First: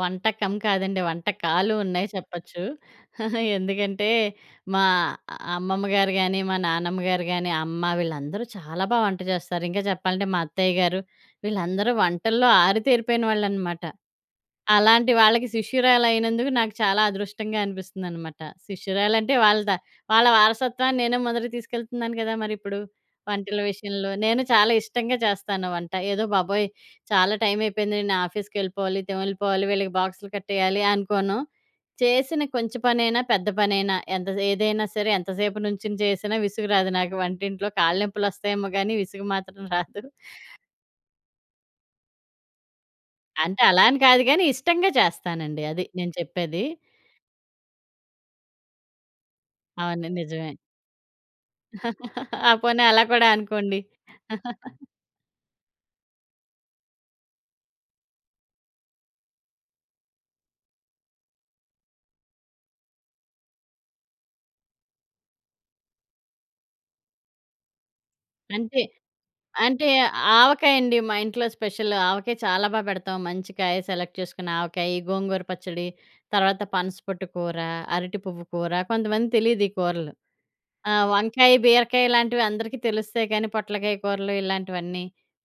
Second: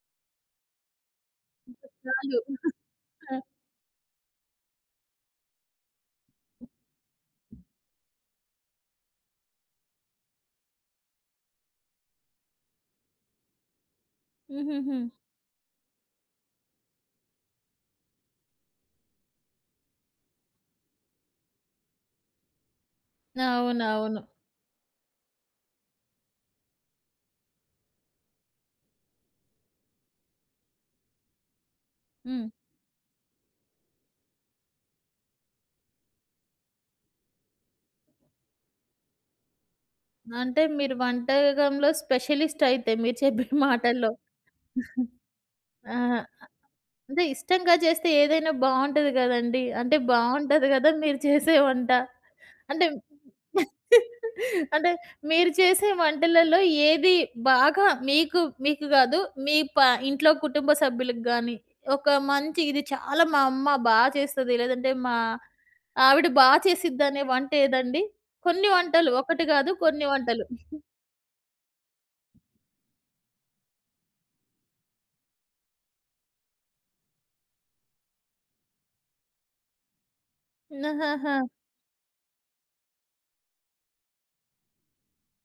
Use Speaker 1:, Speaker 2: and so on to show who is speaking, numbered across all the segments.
Speaker 1: వంటకం కాదండి, వంటకాలు
Speaker 2: ఇంక
Speaker 1: ఉన్నాయి
Speaker 2: చాలు.
Speaker 1: చెప్పచ్చు.
Speaker 2: ఆ!
Speaker 1: ఎందుకంటే, మా అమ్మమ్మ గారు గానీ, మా నానమ్మ గారు గానీ, అమ్మ వీళ్ళందరూ చాలా బా వంట జేస్తారు. ఇంగా చెప్పాలంటే, మా అత్తయ్య గారు, వీళ్ళందరూ వంటల్లో ఆరితేరిపోయిన వాళ్ళనమాట.
Speaker 2: హుహుహు.
Speaker 1: అలాంటి వాళ్ళకి శిష్యురాలయినందుకు నాకు చాలా అదృష్టంగా అనిపిస్తుందనమాట. శిష్యురాలంటే, వాళ్ళ త వాళ్ళ వారసత్వాన్ని నేనే మొదటికి తీసుకెళ్తున్నాను గదా మరిప్పుడు వంటల విషయంలో.
Speaker 2: అవునవును.
Speaker 1: నేను చాలా ఇష్టంగా చేస్తాను వంట. ఏదో బాబోయ్! చాలా టైమయిపోయింది, నేను ఆఫీస్‌కెళ్ళిపోవాలి, తెమిళిపోవాలి, వీళ్ళకి బాక్సులు కట్టేయాలి అనుకోను. చేసిన
Speaker 2: హ్మ్.
Speaker 1: కొంచెపనైనా, పెద్ద పనైనా ఎంత సే ఏదైనా సరే, ఎంతసేపు నుంచొని చేసినా విసుగు రాదు నాకు వంటింట్లో. కాళ్ళనొప్పులొస్తాయేమో గానీ, విసుగు మాత్రం రాదు.
Speaker 2: అంటే, మీరు వంటాగంలో స్పెషలిస్టయితే, మీరు చెప్పిన
Speaker 1: అంటే, అలా అని
Speaker 2: మాటల్లో.
Speaker 1: కాదు గానీ, ఇష్టంగా జేస్తానండి. అది నేను
Speaker 2: ఆహా!
Speaker 1: చెప్పేది.
Speaker 2: అదే ఇష్టంగా జేస్తే ఏదైనా బావుంటది గదండీ. అంటే,
Speaker 1: అవును. నిజమే.
Speaker 2: బాగుంటది గద మీరు చేసే వంట.
Speaker 1: ఆ! పోనీ
Speaker 2: అంటే,
Speaker 1: అలా కూడా అనుకోండి.
Speaker 2: అంటే, మీరు చేసే వంటలలో ఏది బాగా మీకు, మీకు‌ గాదు, మీ ప ఇంట్లో కుటుంబ సభ్యులకు గానీ, ఒక మంచి, ఇది చాలా మా అమ్మ బా చేస్తది, లేదంటే మా ఆవిడ బా చేసిద్దనే వంటేదండి? కొన్ని
Speaker 1: అంతే.
Speaker 2: వంటలు ఒకటి గాదు,
Speaker 1: అంటే,
Speaker 2: కొన్ని వంటలు.
Speaker 1: ఆవకాయండి మా ఇంట్లో స్పెషల్. ఆవకాయ చాలా బా పెడతాం. మంచి కాయ సెలెక్ట్ చేసుకొని ఆవకాయి, గోంగూర పచ్చడి, తర్వాత పనసపొట్టు కూర, అరటి పువ్వు కూర, కొంతమంది తెలీదీ కూరలు.
Speaker 2: న
Speaker 1: ఆ!
Speaker 2: ఆ! ఆ!
Speaker 1: వంకాయి, బీరకాయిలాంటివి అందరికీ తెలుస్తాయి, కానీ పొట్లకాయ కూరలు ఇలాంటివన్నీ,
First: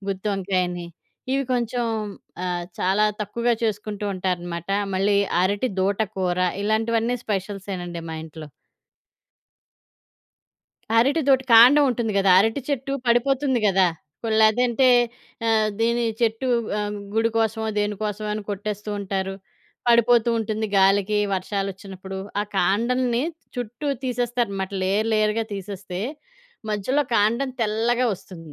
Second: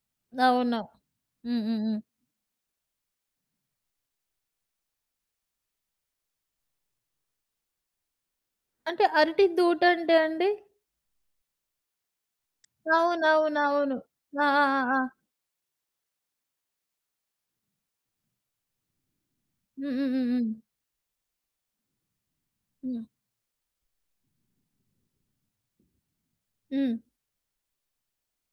Speaker 1: గుత్తి
Speaker 2: అవును.
Speaker 1: వంకాయని, ఇవి కొంచుం
Speaker 2: హుహు.
Speaker 1: ఆహ్, చాలా తక్కువగా చేసుకుంటూ ఉంటారనమాట. మళ్ళీ అరటిదూట కూర. ఇలాంటివన్నీ స్పెష‌ల్సేనండి మా ఇంట్లో.
Speaker 2: అంటే, అరటి దూటంటే అండి?
Speaker 1: అరటిదూట. కాండవుంటుంది గదా! అరటి చెట్టు పడిపోతుంది గదా!
Speaker 2: అవునవునవును. ఆ! ఆ!
Speaker 1: పొల్లేదంటే
Speaker 2: ఆ!
Speaker 1: ఆహ్, దీనీ చెట్టూ ఆహ్, గుడి కోసమో, దేని కోసమో అని కొట్టేస్తూ ఉంటారు.
Speaker 2: హ్మ్, హ్మ్,
Speaker 1: పడిపోతూ
Speaker 2: హ్మ్.
Speaker 1: ఉంటుంది గాలికీ వర్షాలొచ్చినప్పుడు. ఆ‌
Speaker 2: హ్మ్.
Speaker 1: కాండలని చుట్టూ తీసేస్తారనమాట. లేయర్ లేయర్‌గా తీసేస్తే,
Speaker 2: హ్మ్.
Speaker 1: మధ్యలో కాండం తెల్లగా ఒస్తుంది.